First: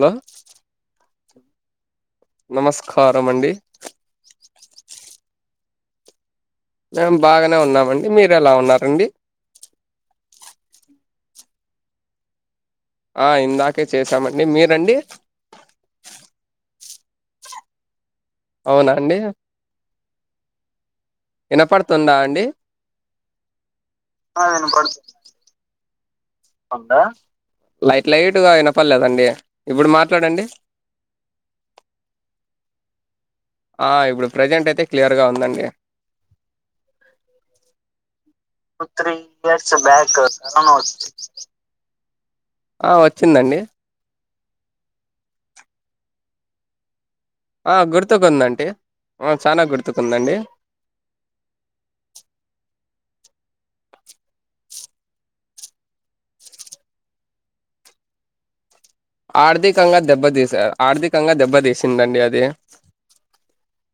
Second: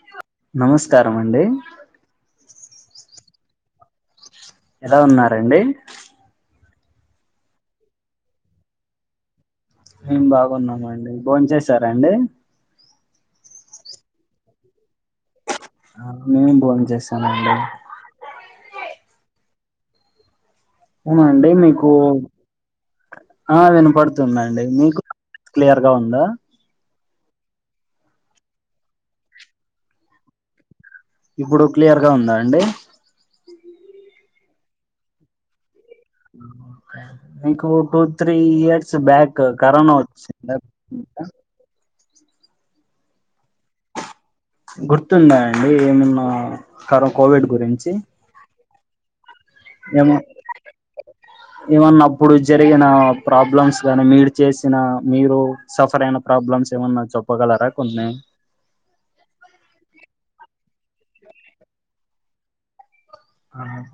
Hello ఎం అండి నమస్కారమండి ఎలా ఉన్నారండి మేము బాగానే ఉన్నామండి మీరు ఎలా ఉన్నారండి మేము బాగున్నామండి బోన్ చేసారాండి ఆ ఇందాకే చేసామండి మీరండి మేం భోన్ చేశామండి అవునా అండి అవునా అండి మీకు వినపడుతుందా అండి ఆ ఆ వినపడుతుందండి మీకు క్లియర్ గా ఉందా లైట్ లైట్ గా వినపడలేదండి ఇప్పుడు మాట్లాడండి ఇప్పుడు క్లియర్ గా ఉందా అండి ఆ ఇప్పుడు ప్రజెంట్ అయితే క్లియర్గ ఉందండి మీకు టూ త్రీ ఒక ఇయర్స్ త్రీ బ్యాక్ క ఇయర్స్ కరోనా బ్యాక్ వచ్చింది కరోనా కదండీ ఆ ఆ వచ్చిందండి గుర్తున్నాదండి ఎమన్నా కర ఆ గుర్తుకుందండి ఆ చానా ఏమ గుర్తుకుందండి ఏమన్నప్పుడు జరిగిన ప్రాబ్లమ్స్ గానీ మీరు చేసిన మీరు సఫర్ అయిన ప్రాబ్లమ్స్ ఏమన్నా చెప్పగలరా కొన్ని ఆర్థికంగా దెబ్బతీసారు ఆర్థికంగా దెబ్బతీసిందండి అది ఆ,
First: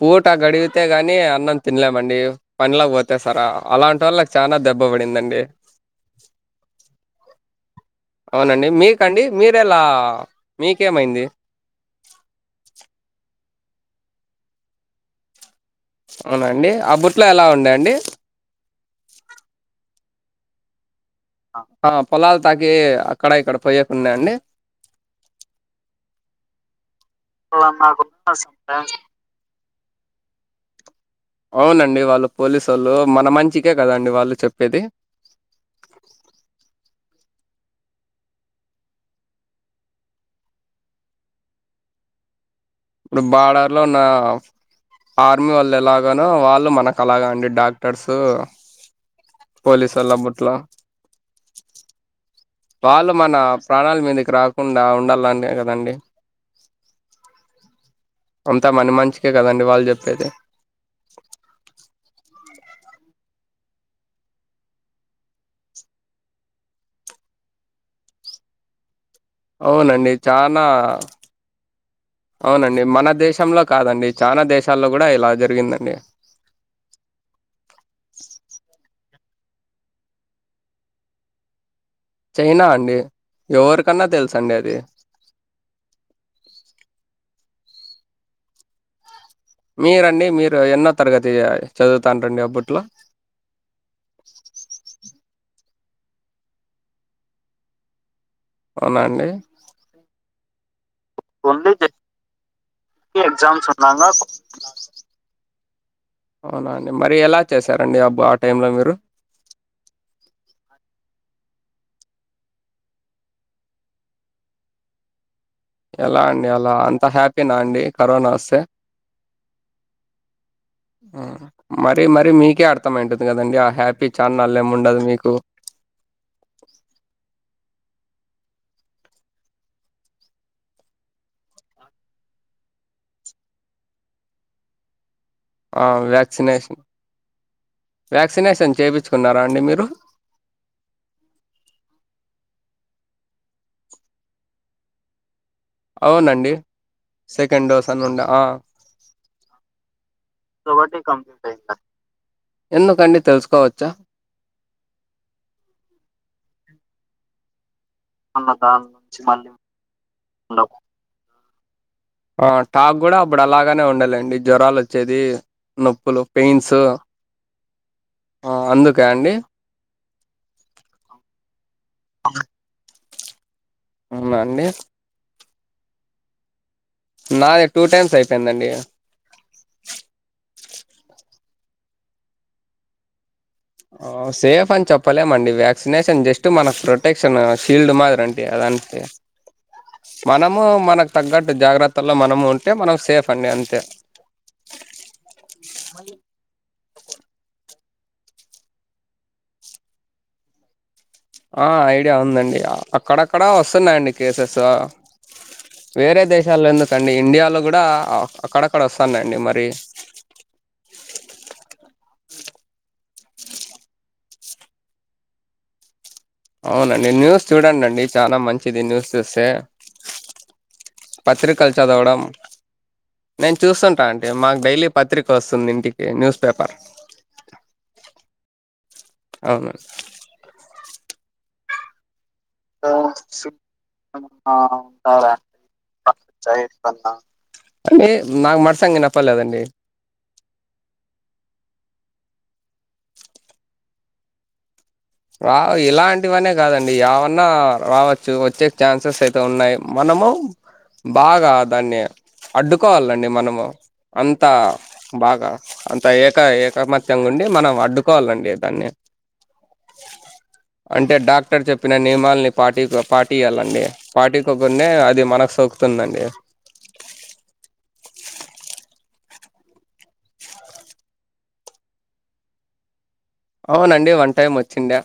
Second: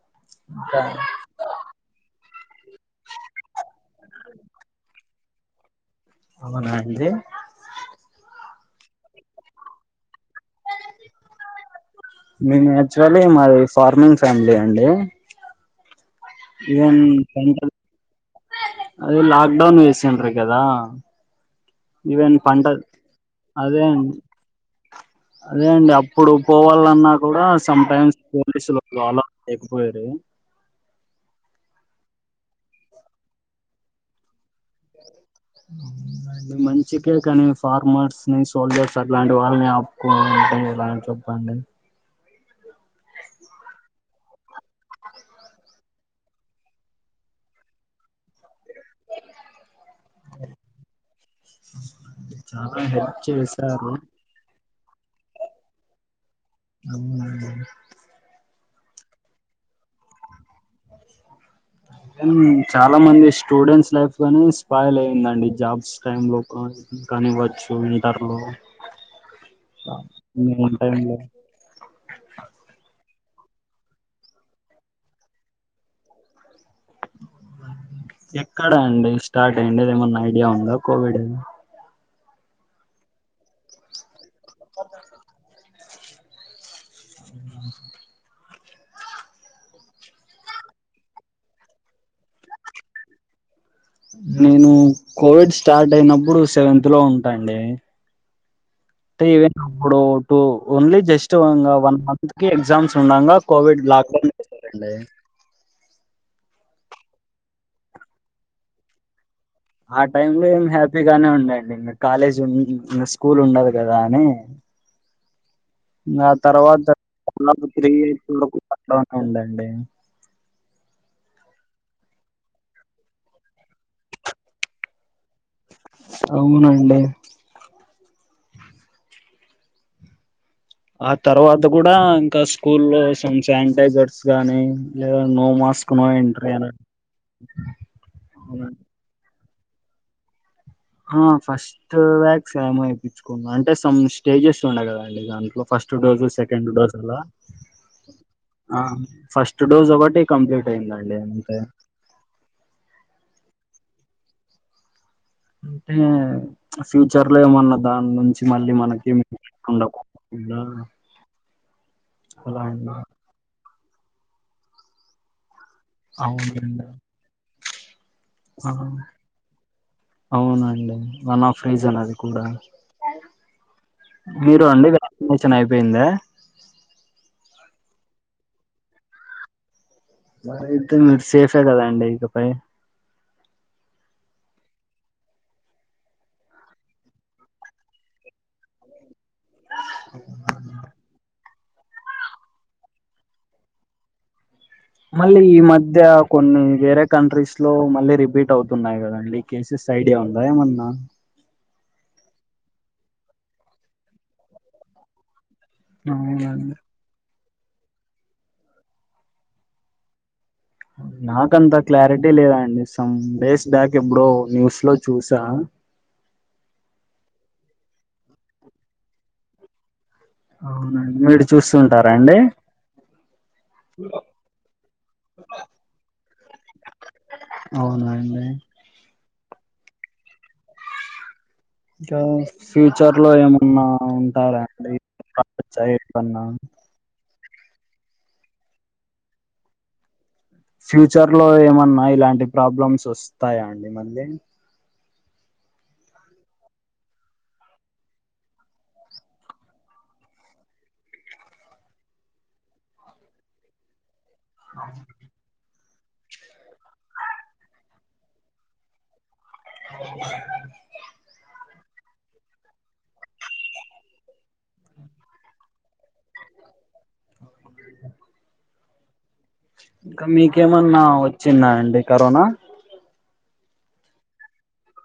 పూట ఇంకా గడిగితే గాని అన్నం తినలేమండి పనిలా పోతే సారా అలాంటోళ్లకు చాన దెబ్బ పడిందండి అవునా అండి అవునండి మీకండి మీరు ఎలా మేం యాక్టుల్ల్య్ మాది ఫార్మింగ్ ఫ్యామిలీ అండి అవునఅండి ఆ బుట్లో ఎలా ఉండండి అది లాక్డౌన్ వేసిన్రు కదా ఆ ఆ! ఇవెన్ పొలాలు పంట తాకి అక్కడ ఇక్కడ పోయేకున్నా అదేండి అండి అదే అండి ప ఇప్పుడు పోవళన్నా కూడా అలా సమ్ టైమ్స్ నాకున్న పోలీసులు సంపాస్ ప్రాబ్లెమ్ ఎటుపోయారు అవునండి వాళ్ళు పోలీసోళ్ళు మన మంచికే కదండి వాళ్ళు చెప్ ఉమ్ ఆ మంచికే కాని ఫార్మర్స్ ని సోల్జర్స్ అట్లాంట్ వాళ్ళని ఆపుకో ఎలా చెప్పండి ఇప్పుడు బాడర్ లల్ల ఆర్మీ వాళ్ ఎలాగానో వాళ్ళు మనక్ అలాగ అండి డాక్టర్స్ పోలీస్ ఎలాబట్లా చాలా వాళ్ళు హెల్ప్ మన చేశారు ప్రాణాల మీదక్ రాకుండా ఉండాలనే కదండి అవునా అంతా మన మంచికే గదండి వాళ్ చెప్పేది కాని చాలా మంది స్టూడెంట్స్ లైఫ్ కానీ స్పాల్ అయ్యిందండి జాబ్స్ టైంలో కాని కానివ్వచ్చు ఇంటర్లో అవునండి చనా టైమ్ లో అవునండి మన దేశ్ శంలో కాదండి చానా దేశాల్లో గూడా ఇలా జరిగిందండి ఎక్కడ అండి స్టార్ట్ అయిందాది ఏమన్నా ఐడియా ఉందా కోవిడ్ అని చైనా అండి ఎవరికన్నా తెల్సండి అది మీరండి మీరు ఎన్నో తరగతి చదువుతాన్ రండి అప్పట్లో నేను కోవిడ్ స్టార్ట్ అయినప్పుడు సెవెంత్ లో ఉంటాండి అవునా అంటే అండి ఈవెన్ అప్పుడు టు ఓన్లీ జస్ట్ ఓన్లీ ఇంగ వన్ జస్ట్ మంత్ కి ఎగ్జామ్స్ ఉండంగా ఎగ్జామ్స్ కోవిడ్ ఉన్నాంగా లాక్డౌన్ చేసారండి అవునా అండి మరి ఎలా చేశారండి అబ్బ ఆ టైం లో మీరు ఆ టైమ్ లో ఏం హ్యాపీగానే ఉండండి మీరు కాలేజ్ స్కూల్ ఉండదు గదా అని ఇంగ ఎలా ఆ అండి అలా తర్వాత అంత హ్యాపీనా అండి కరోనా వస్తే [unintelligible] ఉందండి ఆహా మరి మరి మీకే అర్థంమైటుంది గదండి ఆ హ్యాపీ ఛాన్నాల్ ఎమ్ ఉండదు మీక్ అవునండి ఆ తర్వాత గూడా ఇంకా స్కూల్ లో సం శానిటైజర్స్ గాని అ వ్యాక్సినేషన్ వ్యాక్సినేషన్ చేపిచ్కున్నారా అండి మీరు హ ఫస్ట్ వ్యాక్స్ ఏమో ఏపిచుకున్నా అంటే సామ్ స్టేజెస్ ఉండే గదండి దాంట్లో ఫస్ట్ డోసు అవునండి సెకండ్ డోస్ అలా సెకండ్ డోస్ అని ఉండ ఆ ఫస్ట్ డోజ్ ఒకటి కంప్లీట్ ఒకటి అయిందండి కంప్లీట్ అంతే అయింది ఎందుకండి తెల్సుకోవచ్చా అంటే ఫ్యూచర్ లో ఏమన్న దాన్ నుంచి అన్న మళ్ళీ దాని నుంచి మనకేం మళ్ళీ ఉండకుండా ఉండవు ఆ అలా అండి టాక్ గూడా అప్పుడ్ అలాగనే ఉండేలైన్డి జ్వరాల్ వచ్చేది నొప్పులు పెయిన్స్ అవునండి అ అందుక అవును అండి అవునండి వన్ ఆఫ్ రీసన్ అది కూడా మీరు అండి వ్యాక్సినేషన్ అయిపోయిందా నాది టూ టైమ్స్ అయిపోయిందండి వ అయితే మీర్ సేఫే గదా అండి ఇకపై ఆ సేఫ్ అన్ చెప్పలేమండి వ్యాక్సినేషన్ జస్ట్ మన ప్రొటెక్షన్ షీల్డ్ మాదిరంతే అదంతే మనమ్ మనక్ తగ్గట్ జాగ్రత్తల్లో మనము ఉంటే మనం సేఫ్ అండి అంతే మళ్ళీ ఈ మధ్య కొన్ని వేరే కంట్రీస్లో మళ్ళీ రిపీట్ అవుతున్నాయి గదండి కేసెస్ ఐడియా ఉందా ఏమన్నా? ఆ ఐడియా ఉందండి అక్కడక్కడా ఓస్తున్నాయండి కేసెస్ వేరే దేశాల్ల అవునండి ఎందుకండి ఇండియాల గూడా అక్కడక్కడ ఓస్తానయండి మరి నాకంత క్లారిటీ లేదాండి సమ్ డేస్ బ్యాక్ ఎప్పుడో న్యూస్ లో చూసా అవునండి న్యూస్ చూడం అండి చాలా మంచిది న్యూస్ చూస్తే మీరు చూస్తూ ఉంటారా అండి. నేన్ చూస్తుంటా ఆంటీ మాక్ డైలీ పత్రికొస్తుంది ఇంటికి న్యూస్ పేపర్ అవునండి. అవున గా ఫ్యూచర్లో ఏమన్నా ఉంటారా అండి ఉంటారా [unintelligible] అంటే మాక్ మడ్సంగ్ ఇనపడ్లేదండి. ఫ్యూచర్లో ఏమన్నా ఇలాంటి ప్రాబ్లమ్స్ ఓస్తాయా అండి మళ్ళీ రా ఇలాంటివనే కాదండి ఏవన్నా రావచ్చు వచ్చే ఛాన్సెస్ అయితే ఉన్నాయి. మన్ నము బాగా దాన్ని అడ్డుకోవాలండి మనము. అంతా బాగా అంత ఏక ఏకమత్యంగుండి మనం అడ్డుకోవాలండి దాన్ని అంటే డాక్టర్ చెప్పిన నియమాల్ని పాటి పాటీయాలండి పాటికోకునే అది మనక్ సోకుతుందండి. ఇంకా మీకేమన్నా ఒచ్చిందా అండి కరోనా అవునండి వన్ టైం వచ్చిండా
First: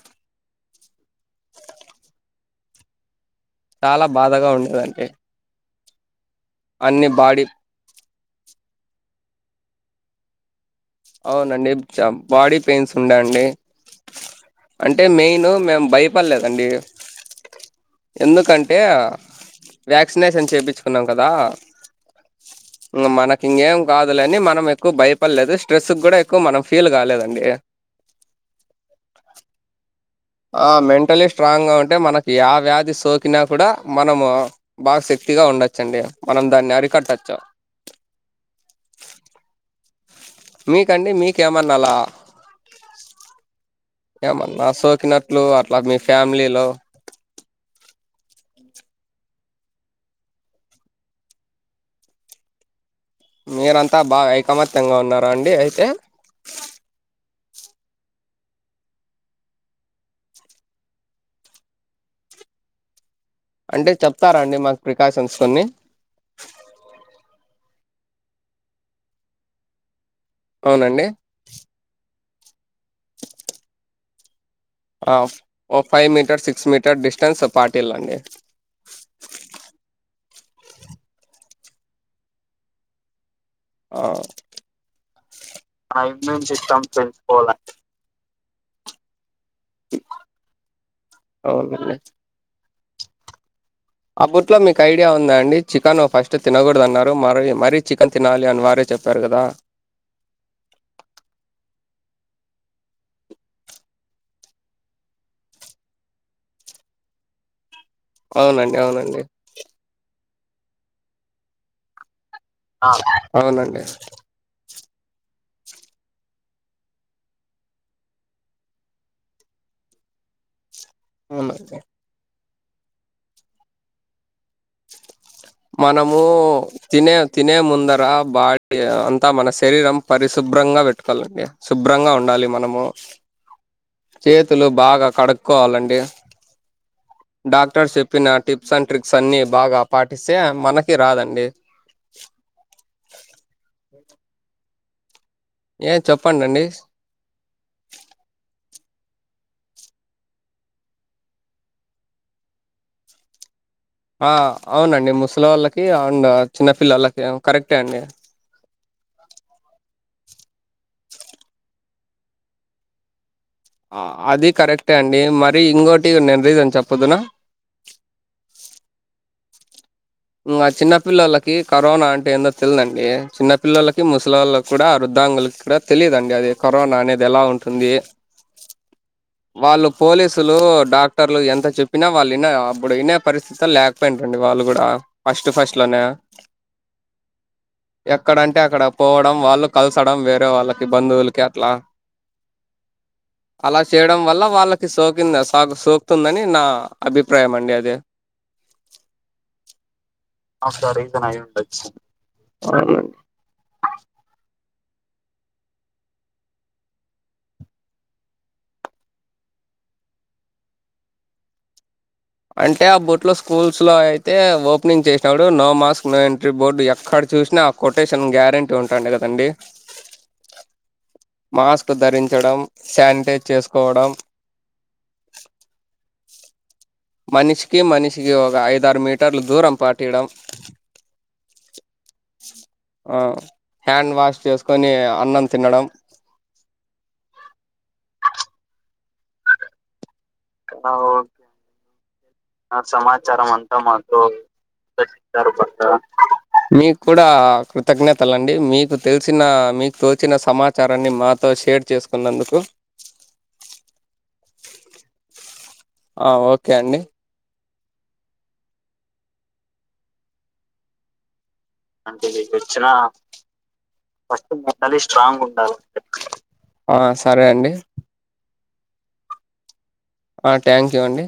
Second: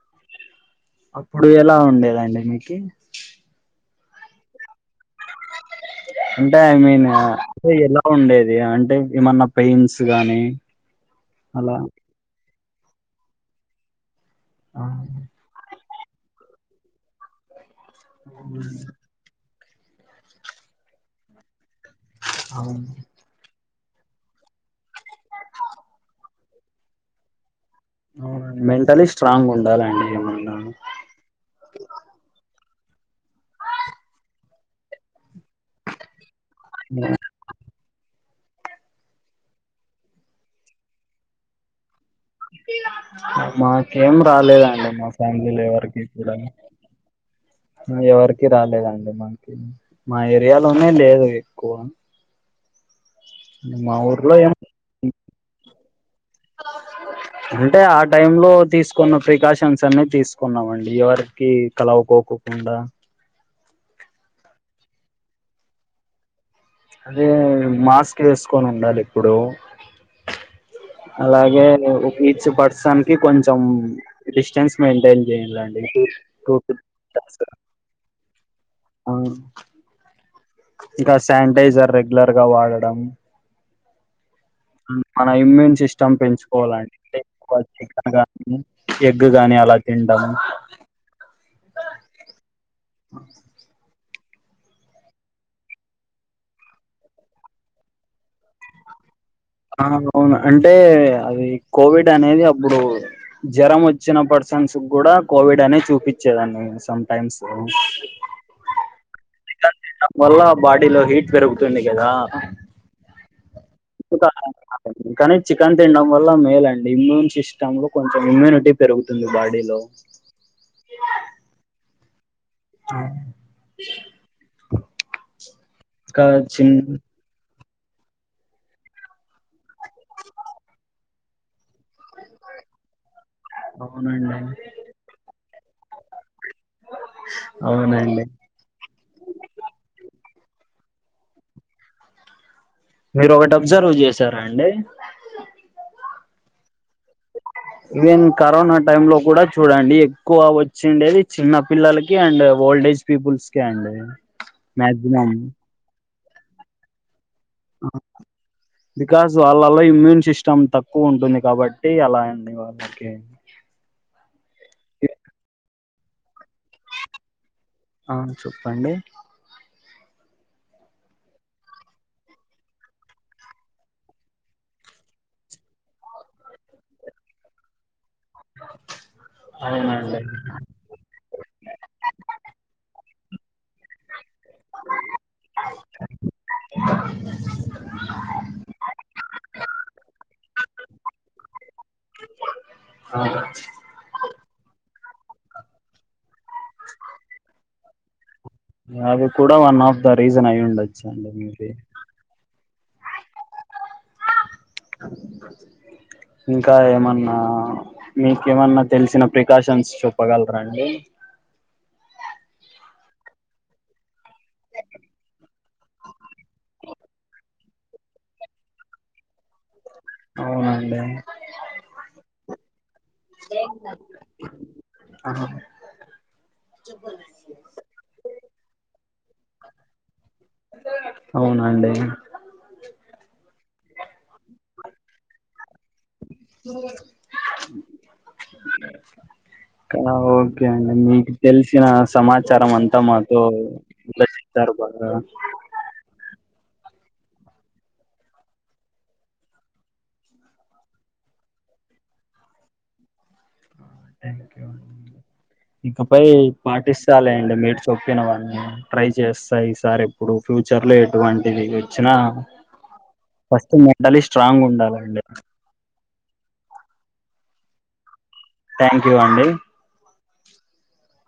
కే చాలా బాధగా ఉండే దంటే అంటే ఐ మీన్ బాడీ అంటే ఎలా ఉండేది అంటే ఏమన్నా పెయిన్స్ గానీ అవునండి అలా జ బాడీ పెయిన్స్ ఉండే అండి. ఆ అంటే మెయిను మేం భయపడ్లేదండి. ఎందుకంటే వ్యాక్సినేషన్ చేపిచ్చుకున్నాం కదా అవును మనకిగేం కాదులే అని మనం ఎక్కు భయపడ్లేదు. స్ట్రెస్ గుడా ఎక్కువ మనం ఫీల్ గాలేదండి. అవునండి మెంటలీ స్ట్రాంగ్ ఉండాలండి ఏమన్నా ఆ మెంటలీ స్ట్రాంగా ఉంటే మనకి యా వ్యాధి సోకినా కూడా మనము బాగ్ సే ఫ్టీ ఉండచ్చండి మనం దాన్ని అరికట్టచ్చు. మీకండి మీకేమన్న అలా మాక్ ఏం ఏమన్నా రాలేదండి మా సోకినట్లు ఫ్యామిలీలో అట్లా మీ ఎవరికి కూడను ఫ్యామిలీలో ఎవర్ కి రాలేదండి మాకి మా ఏరియాలోనే లేదు ఎక్కువ మా మీరంతా బాగా ఊర్లో ఐకమత్యంగా ఉన్నారా అండి అయితే ఆవును అంటే ఆ టైమ్లో తీస్కున్న ప్రికాషన్స్ అన్ని తీస్కున్నామండి. ఎవరికి కల కో కోకుండా అంటే చెప్తారా అండి మాక్ ప్రికాషన్స్ కొన్ని అదే మాస్క్ ఏస్కొనుండాలి ఎప్పుడు అవునండి అలాగే ఒక ఈచ్ పర్సన్కి కొంచం డిస్టెన్స్ ఆ, మెయింటేన్ ఓ జేడంలాంటి five metre six metre distance పాటిల్లండి ఇంకా సానిటైజర్ రెగ్లర్గ వాడడం. ఆ మ్ మన ఇమ్యూన్ మన సిస్టమ్ ఇమ్యూన్ సిస్టమ్ పెంచుకోవాలంటే ఎక్కువ పెంచుకోవాలని [unintelligible] కానీ డు గాని అలా తింటామ్ అవునండి ఆబుట్లో మీక్ ఐడియా ఉందా అండి చికెన్ ఫస్ట్ తినకూడదు అన్నారు మరి మరీ చికెన్ తినాలి అని వారే చెప్ ఆ అవున్ అంటే అది కోవిడ్ అనేది అప్పుడు జ్వరం వచ్చిన పర్సన్స్ గుడా కోవిడ్ అనే చూపిచ్చే దండి సంటైమ్స్ అవునండి అవునండి తినడం వల్ల బాడీలో హీట్ పెరుగుతుంది కదా అవునండి. [unintelligible] కనీ చికెన్ తినడం వల్ల మేలండి ఇమ్యూన్ సిస్టమ్లో కొంచం ఇమ్యూనిటీ పెరుగుతుంది బాడీలో అవున మనము ఇంకా చిన్ తినే తినే ముందు అందర బాడీ అంతా మన శరీరం పరిశుభ్రంగా పెట్టుకోవాలండి శుభ్రంగా ఉండాలి మనము అవునండి చేతులు బాగా కడుక్కోవాలండి డాక్టర్స్ అవునండి చెప్పిన టిప్స్ అండ్ ట్రిక్స్ అన్ని బాగా పాటి సే మనకి రాదండి మీరు ఒకటి అబ్జర్వ్ చేసారాండి చెప్పండండి ఈవెన్ కరోనా టైమ్ లో కూడా చూడండి ఎక్కువ వచ్చిండేది చిన్న పిల్లలకి అండ్ ఓల్డ్ ఏజ్ పీపుల్స్ కే అండి ఆ అవునండి మాక్సిమం ముసలోళ్ళకి అండ్ చిన్నపిల్లళ్ళకి కరెక్టే అండి బికాస్ వాళ్ళలో ఇమ్యూన్ సిస్టమ్ తక్కువ ఉంటుంది కాబట్టి అలా అండి వాళ్ళకి అది కరెక్టే అండి మరి ఇంకోటి నేన్ ఆ చెప్పండి ఇంగ చిన్న పిల్లలకి కరోనా అంటే ఏందో తెలిదండి చిన్న పిల్లలకి ముసలిళ్ళకి కూడా అరుద్ వికలాంగులకు కూడా తెలిదుండి అది కరోనా అనేది ఎలా ఉంటుంది వాళ్ళు అవునండి పోలీసులు డాక్టర్లు ఎంత చెప్పినా వాళ్ళున్న అప్పుడు వినే పరిస్థితి లేకపోయిన రండి వాళ్ళు కూడా ఫస్ట్ ఫస్ట్ లోనే ఎక్కడంటే అక్కడ పోవడం వాళ్ళు కలసడం వేరే వాళ్ళకి బంధువులకి అట్లా ఆ అలా చేయడం వల్ల వాళ్ళకి సోకింద సోక్తుందని నా అభిప్రాయం అండి అది అది కూడా వన్ ఆఫ్ ది రీజన్ ఒక రీజన్ అయుండవచండి అయి ఉండొచ్చు అవునండి ఇంకా ఏమన్నా మీకేమన్నా తెలిసిన ప్రికాషన్స్ చూప్పగలరా అండి అంటే ఆ బూట్ లో స్కూల్స్ లో అయితే ఓపెనింగ్ చేసినాడు no mask no entry board అక్కడ చూసినా ఆ కొటేషన్ గ్యారెంటీ ఉంటుండి కదండి అవునండి మాస్క్ ధరించడం శానిటైజ్ చేసుకోవడం ఆహా మనిషికి మనిషికి ఒక ఐదారు మీటర్లు దూరం పాటియడం అవునండి ఆ హ్యాండ్ వాష్ చేసుకొని అన్నం తినడం ఆ ఓకే అండి మీకు ఓకే తెలిసిన సమాచారం నా అంతా మాతో సమాచారం అంతా మాతో చెప్పారు బాగా [inaudible] మీకు కూడా కృతజ్ఞతలండి మీకు తెలిసిన మీకు తోల్చిన సమాచారాన్ని మాతొ బ షేర్ చేసుకున్నందుకు ఇకపై ఆ ఓకే అండి పాటిస్తాలే అండి మేడ్చ [unintelligible] ట్రై చేస్తాయి సార్ ఎప్పుడు ఫ్యూచర్ లో ఎటువ అంటే లేకోచ్చిన first mentally first strong mentally ఉండాలండి స్ట్రాంగ్ ఉండాలి ఆ సరే అండి థ్యాంక్యూ అండి అ ట్యాంక్యూ అండి